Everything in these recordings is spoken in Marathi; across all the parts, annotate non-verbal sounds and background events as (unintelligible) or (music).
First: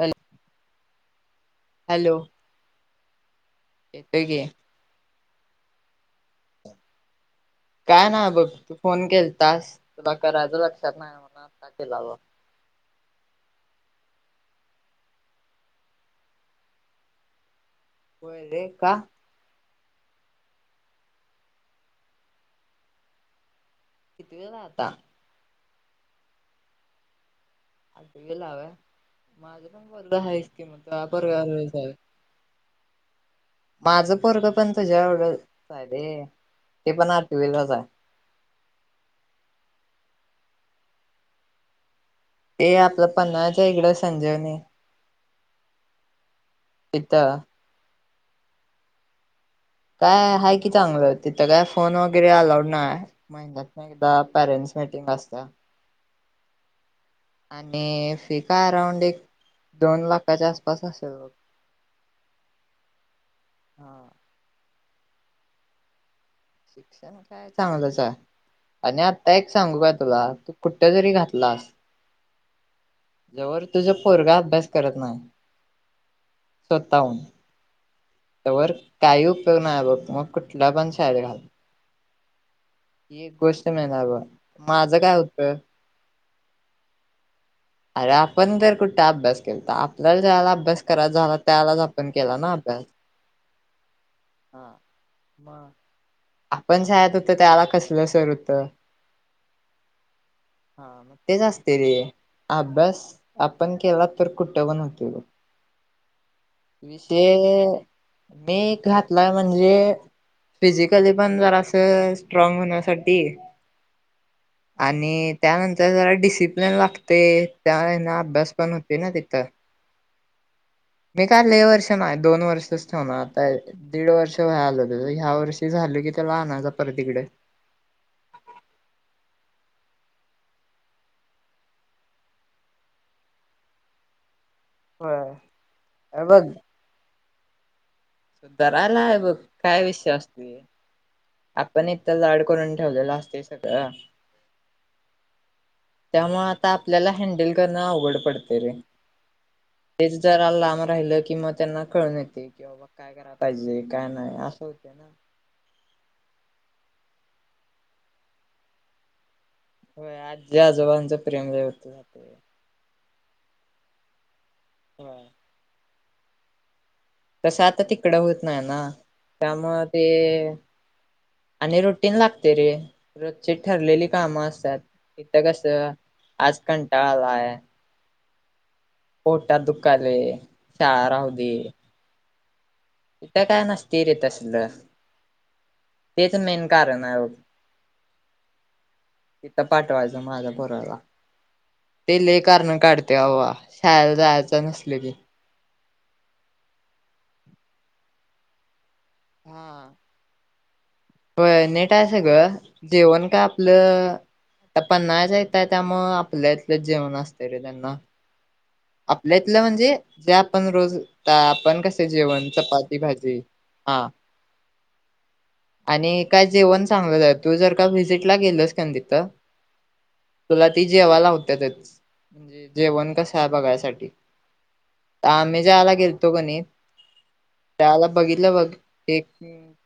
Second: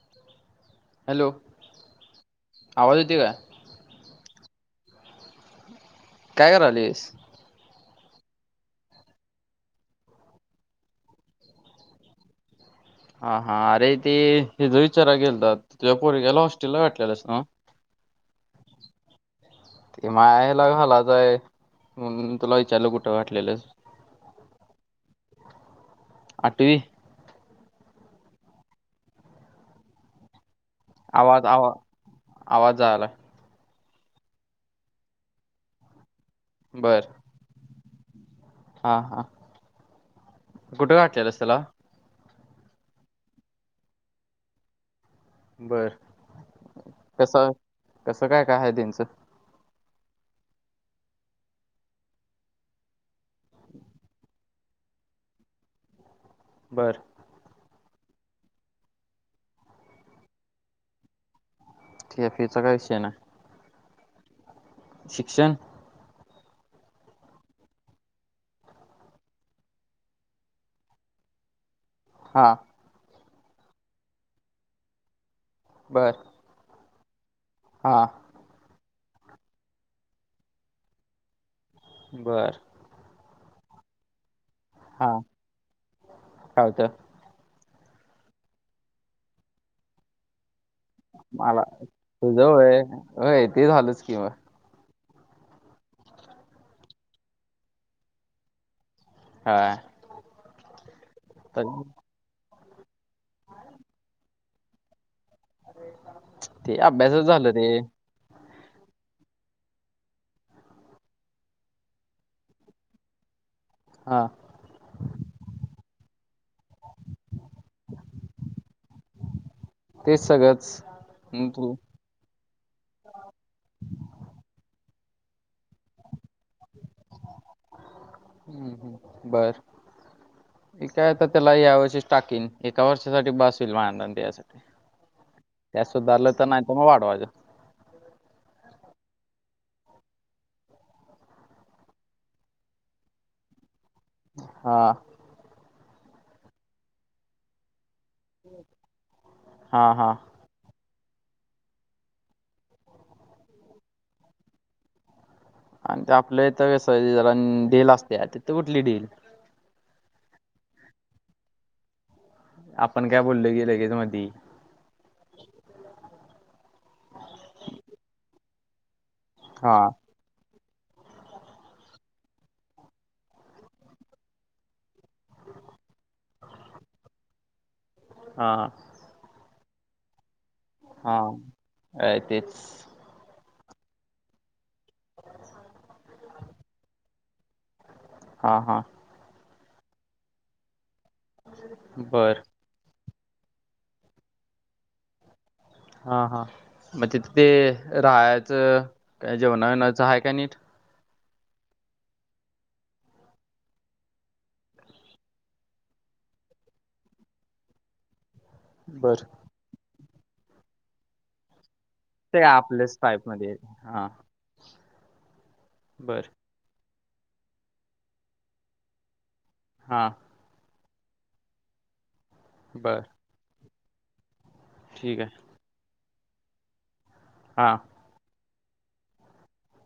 हॅलो हॅलो हॅलो आवाज येतोय का. ठीक आहे. काय करालीयस. काय नाही बघ. तू फोन केल तास तुला करायच लक्षात नाही म्हण आता केला ब. हा हा अरे ते ह ज विचारा गेलतात. तुझ्या पोरग्याला हॉस्टेलला घातलेलस ना. होय रे. का? ते मायाला घालाचय. म्हणून तुला विचारल कुठ घातलेलस. कितवीला आहे आता. आठवी आठवीला आहे व्हय. माझ पण पोरग आहेच की मग. तुझ्या आवाज आवा पोरग्याबरोबरच आवाज जायलाय. माझ पोरग पण तुझ्या एवढच आहे रे. ते बर पण आठविलाच आहे. हा हा कुठे घातलेलस त्याला. ये आपल पन्हाळाच्या इकड संजीवनी. बर कस तिथं कस काय काय आहे त्यांच. काय आहे की चांगल. तिथ काय फोन वगैरे अलाउड नाही. महिन्यात एकदा पेरेंट्स मिटींग असतात. बर आणि फी का अराऊंड एक दोन लाखाच्या आसपास असेल बघ. त्या फिचा काय विषय नाही. हा शिक्षण शिक्षण काय चांगलच आहे. आणि आत्ता एक सांगू का तुला. तू कुठ जरी घातलास हा. जोवर तुझ पोरगा अभ्यास करत नाही. बर. स्वतःहून. हा. तोवर काही उपयोग नाही बघ मग कुठला पण शाळेत घाल. बरं. एक गोष्ट मेन आहे बाबा माझं हा काय होत. काय होत? अरे आपण जर कुठं अभ्यास केलता आपल्याला जयला अभ्यास त्रास झाला मला त्यावेलाच आपण तुझं केलाना होय अभ्यास. होय ते झालंच कि मग. हा मग आपण शाळेत होत त्याला कसल सर होत? हा हा मग तेच तर असते रे अभ्यास आपण केला तर कुट पण होतो. ते अभ्यासच झाला रे मी घातलाय म्हणजे फिजिकली पण जरा असं स्ट्रॉंग होण्यासाठी. हा. आणि त्यानंतर जरा डिसिप्लिन लागते त्यावेळेला अभ्यास पण होते ना तिथं. तेच सगळंच मी काय हम्म, लय तू वर्ष नाही दोन वर्षच ठेवणार आता दीड वर्ष वय आलं ह्या वर्षी झाल कि त्याला आनायच पर इकडे. ह बर. काय तर त्याला या वर्षी टाकीन एका वर्षासाठी बस होईल भांड ते अस. होय त्यास हे सुधारलं तर नाही तर मग वाढवायज. सुधारला हे बघ काय विषय असतो? आपण इथ लाड करून ठेवलेलं असते सगळं हा. त्यामुळे आता आपल्याला हँंडल करण आवघड पडतय रे हा हा तेच जरा लांब राहिल कि मग त्यांना कळून येते कि काय कराय पाहिजे, काय नाही असं होत ना. आणि ते आपल्या इथ जरा ढिल असते तिथ कुठली ढील. आजी, आजोबांच प्रेम गळत ते. आपण काय बोल की लगेच ती हम्म. तसं आता तिकडं होत नाही ना हा त्यामुळे ते आणि रुटीन लागते रे रोची ठरलेली काम असतात. इथं कस आज कंटाळला आहे. हा, हा. पोटात दुखाले हा हाय तेच. तथ काय नसतीरे तसलं. ते त मेन कारण आहे मग. हा हा तिथ पाठवायचं माझा पोराला ते बर लय कारण काढते. तेव्हा शाळाला जायचं नसली की. हा, हा म तिथ ते राहायचं का जेवणा, हा. विणायचं आहे का नीट? होय नेटय सगळं जेवण का आपलं त्या पन्हाळा येत असल्या मुळ आपल्या इथलंच जेवण असत रे त्यांना. बर आपल्या इतलं म्हणजे जे आपण रोज आपण कस ते जेवण आपल्याच चपाती टाईप भाजी मध्ये आहे. हा आणि बरं. काय जेवण चांगलं आहे तू जर का व्हिजिटला गेलोस कान तिथ हा. तुला ती जेवालावत्यातच बरं. जेवण कसं आहे बघायसाठी. ठीक आहे. आम्ही जेवायला गेलतो कणी हा. त्याला बघितलं बघ एक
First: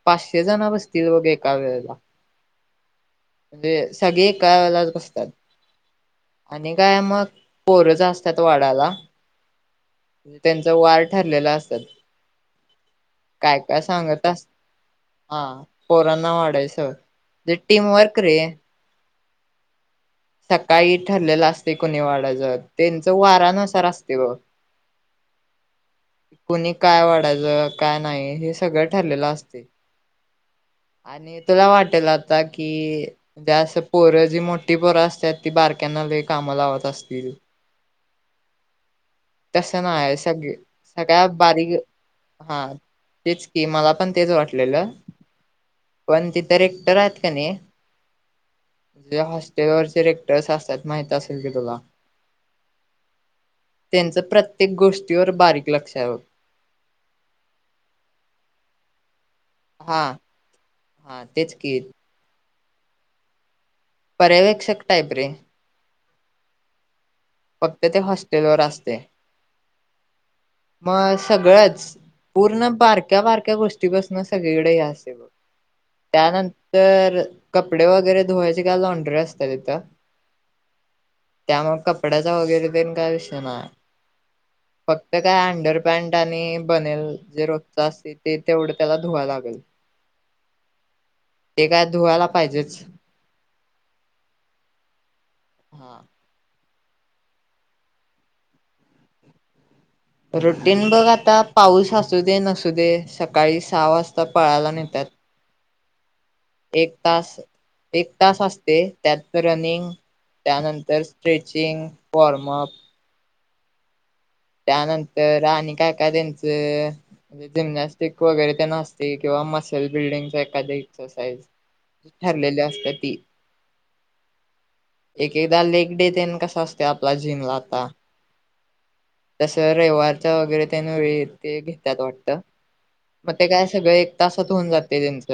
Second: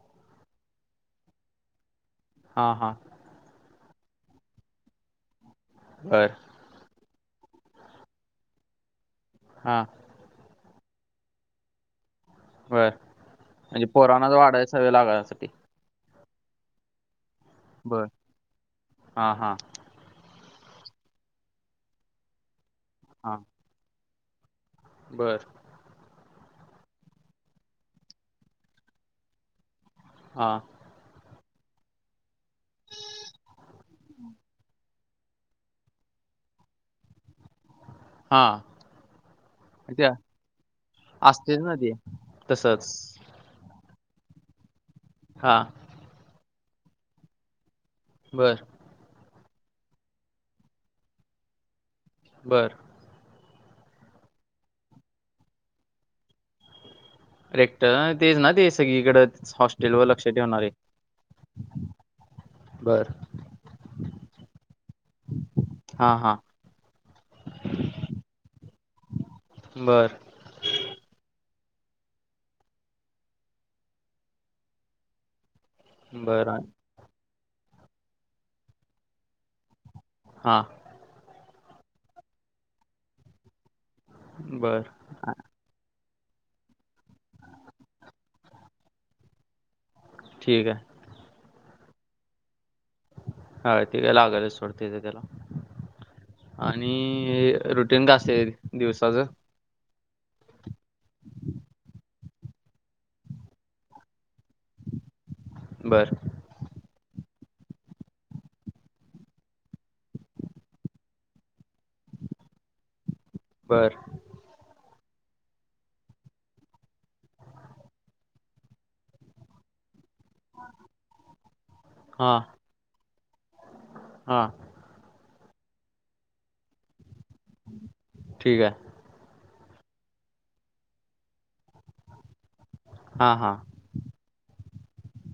पाचशे जण बसतील बघ एका वेळेला. हा हा. म्हणजे सगळे एकालाच असतात. बर. आणि काय मग पोरच असतात वाडायला. हा. त्यांचा वार ठरलेला असतात. बरं. काय काय म्हणजे सांगत पोरांनाच अस वाढायची सवय हा. लागायसाठी. पोरांना वाढायचं ते टीम वर्क रे. हा हा. सकाळी ठरलेलं असते कुणी वाढायचं त्यांचं हां. वारानुसार असते बघ. बरं. कुणी काय वाढायचं काय नाही हे सगळं ठरलेलं असते. हा. आणि तुला वाटेल आता कि म्हणजे अस पोरं जी मोठी पोरं असत्यात ती बारक्यांना लई काम लावत असतील हा. तस नाय सगळे सगळ्या असतेच ना बारीक ते. हा. तसंच. तेच की मला पण तेच वाटलेलं. हा. पण तिथ रेक्टर आहेत का नाही बरं. जे हॉस्टेलवरचे रेक्टर्स असतात माहित असेल की तुला बरं. त्यांचं प्रत्येक गोष्टीवर बारीक लक्ष आहे बघ. रेक्टर तेच ना ते सगळीकड हॉस्टेल हा वर लक्ष ठेवणारे. हा तेच की बरं. पर्यवेक्षक टाईप रे. हा हा. फक्त ते हॉस्टेलवर असते. बरं. म सगळंच पूर्ण बारक्या बारक्या गोष्टीपासून सगळीकडे हे अस ये बघ. बरं. त्यानंतर कपडे वगैरे धुवायचे का लॉन्डरे असतात तिथं. हां. त्या मग कपड्याचा वगैरे पण काय विषय नाही. बरं. फक्त काय अंडर पॅन्ट आणि बनेल जे रोजच असते तेवढं त्याला धुवा लागेल. ठीक आहे. ते काय धुवायला पाहिजेच. हा ति काय लागलच सोड तेथे त्याला. हा. आणि हे रुटीन काय असेल दिवसाचं. रुटीन बघ आता पाऊस असू दे नसू दे सकाळी सहा वाजता पळायला नेतात. बर एक तास, एक तास असते त्यात रनिंग त्यानंतर स्ट्रेचिंग, वॉर्मअप बर त्यानंतर आणि काय काय त्यांच म्हणजे जिम्नॅस्टिक वगैरे ते नसते किंवा मसेल बिल्डिंग ए एरइ हां. ठरलेली असत ती हा एक एकदा लेग डे देन कसा असते आपला जिमला आता ठीक आहे तसं रविवारच्या वगैरे त्यां न वळी ते घेतात वाटत. हा मग ते हा काय सगळं एक तासात होऊन जाते त्यांच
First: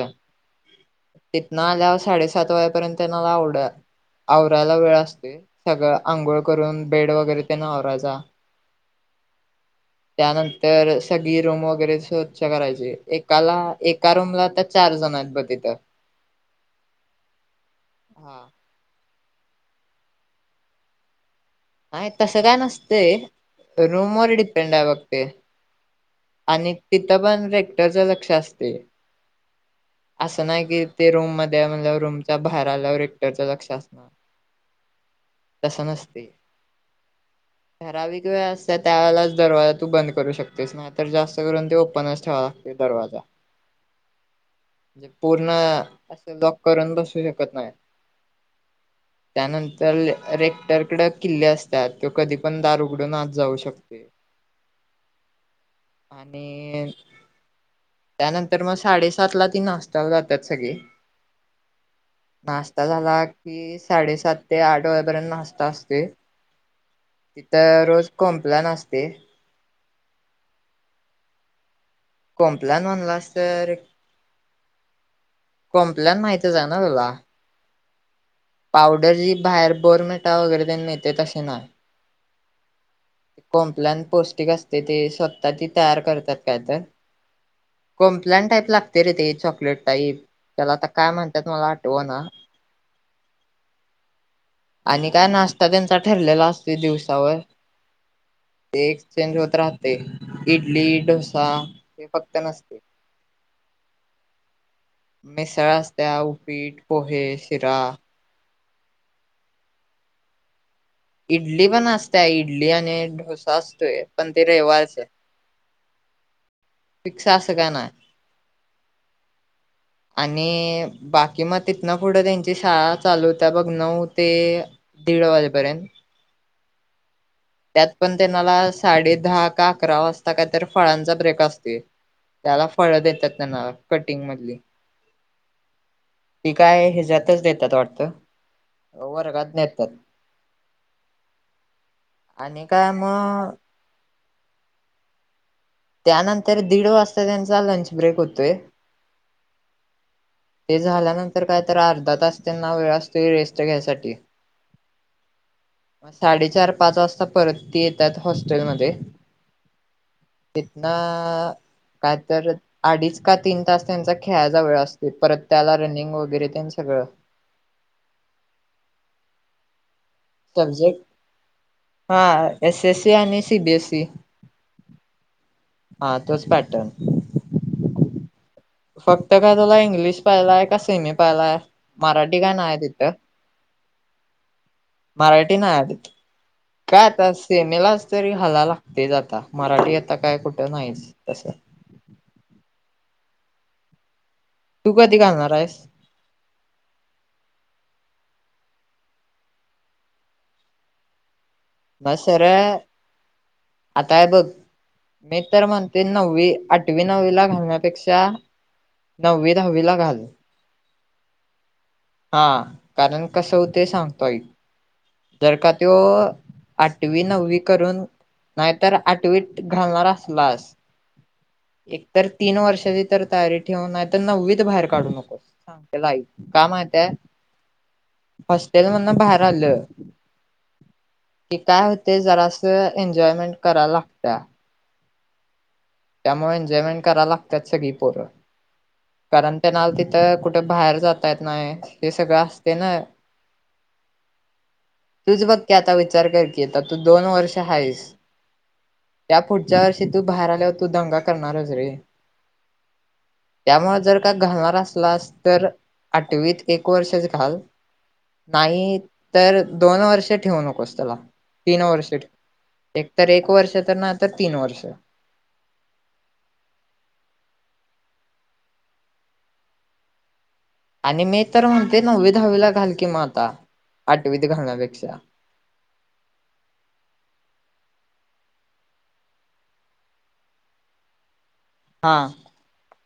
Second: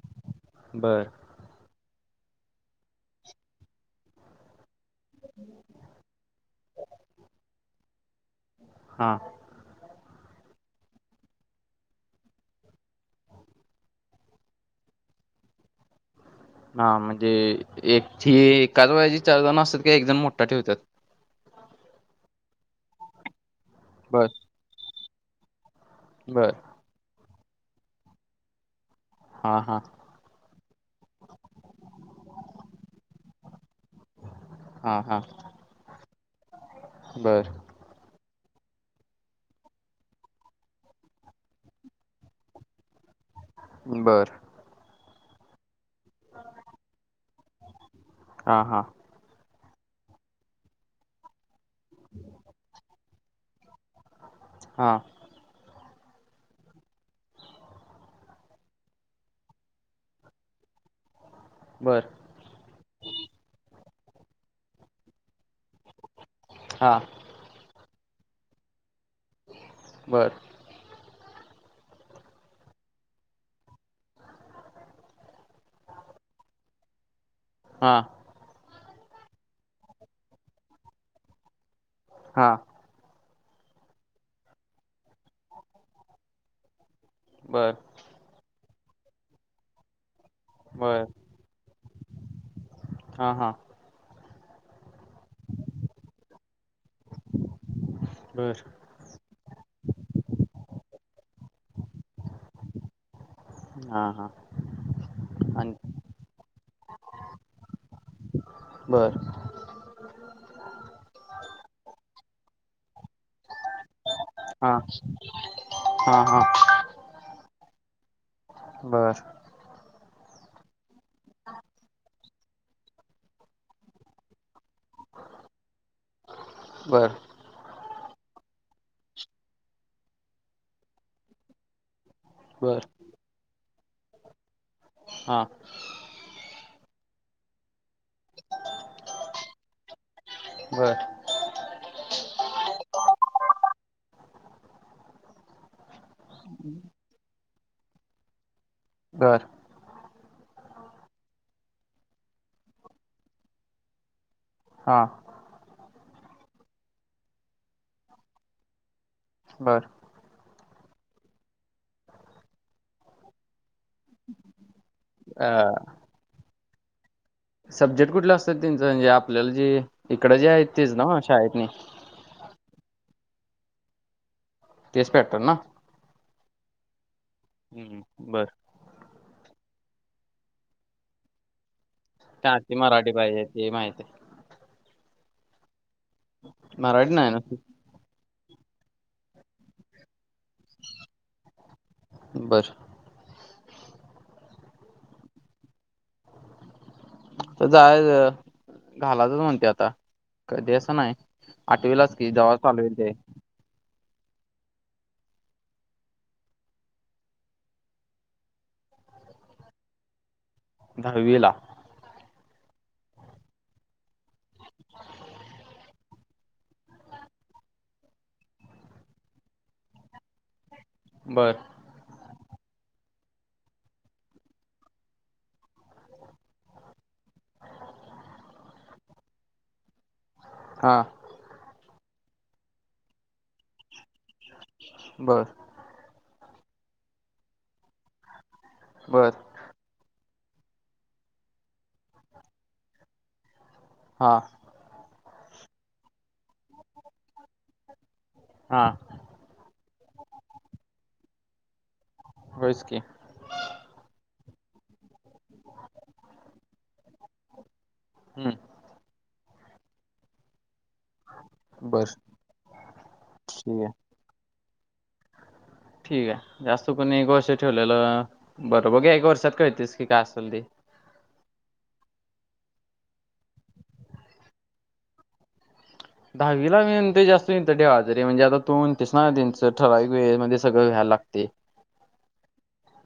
बरं तिथनं आल्यावर साडेसात वाजेपर्यंत त्यांनाला आवड आवराला वेळ असते. सगळं आंघोळ करून बेड वगैरे त्यांना आवरायाच. हां त्यानंतर सगळी रूम वगैरे स स्वच्छ करायची. एकाला एका रूम ला आता चार जण आहेत ब इथं. हा म्हणजे एकी हा एकाच वेची चार जण असतात कि एक जण मोठा ठेवतात. नाही तसं काय नसतय रूम बर वर डिपेंड आहे मग ते. बर आणि तिथं पण रेक्टरच लक्ष असते. हा हा असं नाही कि ते रूम मध्ये म्हनल्यावर रूमच्या बाहेर आल्यावर रक्टरचं लक्ष असत हा हा तस नसते. बर ठराविक वेळ असत त्यावेेळेलाच दरवाजा तू बंद करू शकतेस. तर जास्त करून ते ओपनच ठेवा लागते दरवाजा. बरं म्हणजे पूर्ण असं लॉक करून बसू शकत नाही. हा हा त्यानंतर रेक्टरकड किल्ले असतात तो कधी पण दार उघडून आत जाऊ शकतो. हा आणि त्यानंतर मग साडेसात ला ती नाशता जातात सगळे. बरं नाश्ता झाला कि, साडेसात ते आठ वेयापर्यंत नाश्ता असते. हां तिथं रोज कॉम्पलान असते. बर कॉम्पलान म्हणलास तर, कॉम्पलान माहितीच आहे ना तुला, हा पावडर जी बाहेर बोर्नव्हिटा वगैरे मिळते तसे नाही. हा कॉम्पलान पौष्टिक असते ते स्वतः ती तयार करतात काय तर. बरं कॉम्पलान टाईप लागते रे ते चॉकलेट टाईप त्याला आता बर काय म्हणतात मला आठव ना. हा हा आणि काय नाश्ता त्यांचा ठरलेला असते दिवसावर बर एक चेंज होत राहते इडली डोसा हे फक्त नसते. हा हा मिसळ आणि असत्या उपीट पोहे शिरा बरं (unintelligible) इडली पण असतेय इडली आणि डोसा असतोय पण ते हम रविवारच. हम हम (unintelligible) फिक्स अस का ना बर (unintelligible) आणि बाकी मग तिथ ना पुढं त्यांची शाळा चालू होत्या बघ नऊ ते. दीड वाजेपर्यंत बरं (unintelligible) त्यात पण त्यां मला साडे दहा का अकरा वाजता कायतरी फळांचा ब्रेक असते (unintelligible) त्याला बर फळं देतात त्यांना कटिंग मधली हा पी काय हिच्यातच देतात वाटतं वर्गात नेतात बर आणि काय मग (unintelligible) त्यानंतर दीड वाजता त्यांचा लंच ब्रेक होतोय (unintelligible) घर (unintelligible) ते झाल्यानंतर काय तर अर्धा तास त्यांना वेळ असतो रेस्ट घ्यायसाठी हा (unintelligible) मग साडेचार पाच वाजता परत त येतात हॉस्टेलमध्ये बरं कितना (unintelligible) काय तर अडीच का तीन तास त्यांचा खेळायचा वेळ असतो ते परत अ त्याला रनिंग वगैरे ते सगळं सब्जेक्ट कुठले असतात त्यांच म्हणजे आपल्याला जे इकडं जे आहेत तेच सब्जेक्ट ना शाळेत नाही हा एसएस सी आणि सी बीएसई तेच पेटतात ना हा तोच पॅटर्न (unintelligible) हम्म बरं फक्त काय तुला इंग्लिश पाहिलाय का सीमी पाहिलाय मराठी का काय ती नाय तिथं मराठी पाहिजे त माहित आहे (unintelligible) मराठी ना आध आहे काय मराठी नाही आता ना सेमेलाच तरी हला लागतेच आता मराठी आता काय कुठं नाहीच तसं बर (unintelligible) तू कधी घालणार आहेस तर जाय घालातच म्हणते आता कधी असं नाही आठवीलाच की बसर जेव्हा चालू होईल ते आताय बघ मी तर म्हणते नववी आठवी नववी ला घालण्यापेक्षा नववी दहावीला घाल दहावीला हा कारण कस होते सांगतोय आइक जर का त्यो आठवी, नववी करून नाहीतर आठवीत घालणार असलास- बरं... (unintelligible) (unintelligible) एकतर तीन वर्षाची तर तयारी ठेवून आहे तर नववीच बाहेर काढू नकोस सांगई का माहितय हॉस्टेल म्हणून बाहेर आलं हा कि काय होते जरासं एन्जॉयमेंट करावला लागत बर त्यामुळे जेवण कराव लागतच की पोर बर कारण त्यानाला तिथं, कुठं बाहेर जात येतनाही हे सगळं असतेना. हा, तूझ बघकी आता विचार कर की, आता तू दोन वर्ष हायेस. हा, त्या पुढच्यावर्षी, तू बाहेर आल्यावर तू दंगा करणारच रे. होयच की. त्यामुळे जर का घालणार असलास, तर आठवीत एक वर्ष जरी घाल, हम्म नाही तर दोन वर्ष ठेवु नकोस. त्याला, बर तीनवर्ष ठेव, एकतर एक वर्ष ठीक आहे तर नाही तर तीन वर्ष. ठीक आहे, जास्त कोणीएक वर्ष ठेवलेलं अ बर बघुया, एक वर्षात कळतेसकी काय असल ते आणि मी तर म्हणतोय. नव्वी, दहावीला घालकी मग आता, आठवीत घालण्यापेक्षा. दहावीला मी म्हणतोय, जास्त हित ठेवयच रे म्हणजे आता तू म्हणत्यासना ना, त्याचठराव वेळे मध्ये सगळं घ्यायला लागतं. ते, हां,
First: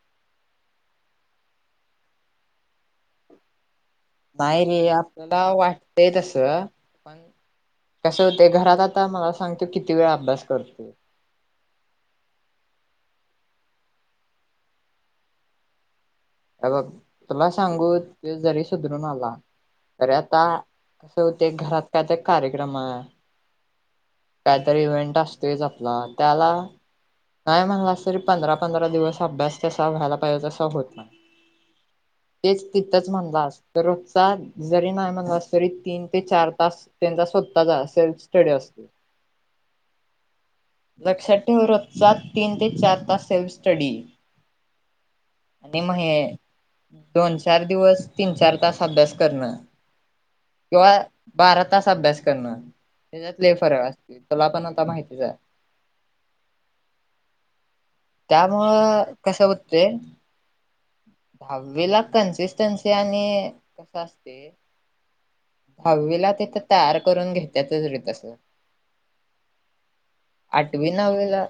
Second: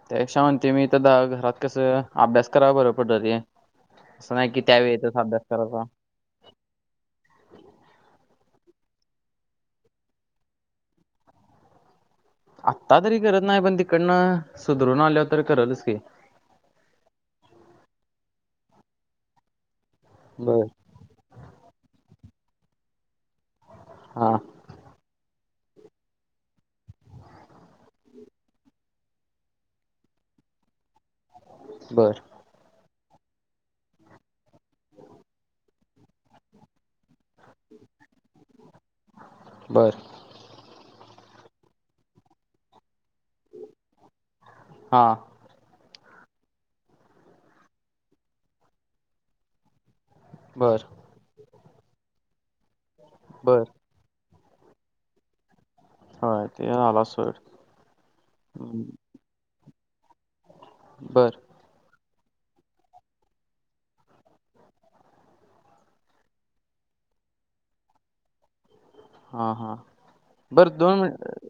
त्या पेक्षा म्हणतोय मी, घरात कस अभ्यास कराय बर पडलं रे. असं की नाही त्या रे, वेळेतच अभ्यास आपल्याला करायचा. वाटतय तस, पण कस होतंय, घरात आता मला सांग तो किती वेळा अभ्यास करतोय. आत्ता तरी करत नाही, पण तिकडनं सुधरून आल्यावर तरी करलचकी. हेबघ तुला सांगू, तो जरी सुधरून आला तरी आता बर कसं होतंय, घरात काय तर कार्यक्रम आहे. हा, काहीतरी इव्हेंट असतेच आपला, त्याला नाही म्हणालास तरी पंधरा, पंधरा दिवस अभ्यास तसा व्हायला पाहिजे तसं होत नाही. बरं, तेच तिथंच म्हणलास, तर रोजचा जरी नाही म्हणलास तरी तीन तीन, ते चार, तास त्यांचा स्वतःचा सेल्फ स्टडी असतो. बर, लक्षात ठेव, रोजचा तीन, ते चार, तास सेल्फ स्टडी हा आणि महे दोन, चारदिवस, तीनचार तास अभ्यास करण. बर किंवा, बारा तास अभ्यास करण, त्याच्यात लई बर फरक असतो, तुलापण आता माहितीच आहे. होय ते झालंच सोड. हम्म, त्यामुळं कसं होतय. बरं, दहावीला कन्सिस्टन्सी आणि कस असतय, दहावीला तिथं, तयार करून घेतचच रे तस. हा हा बरं आठवी, दोन मिनिट नववी ला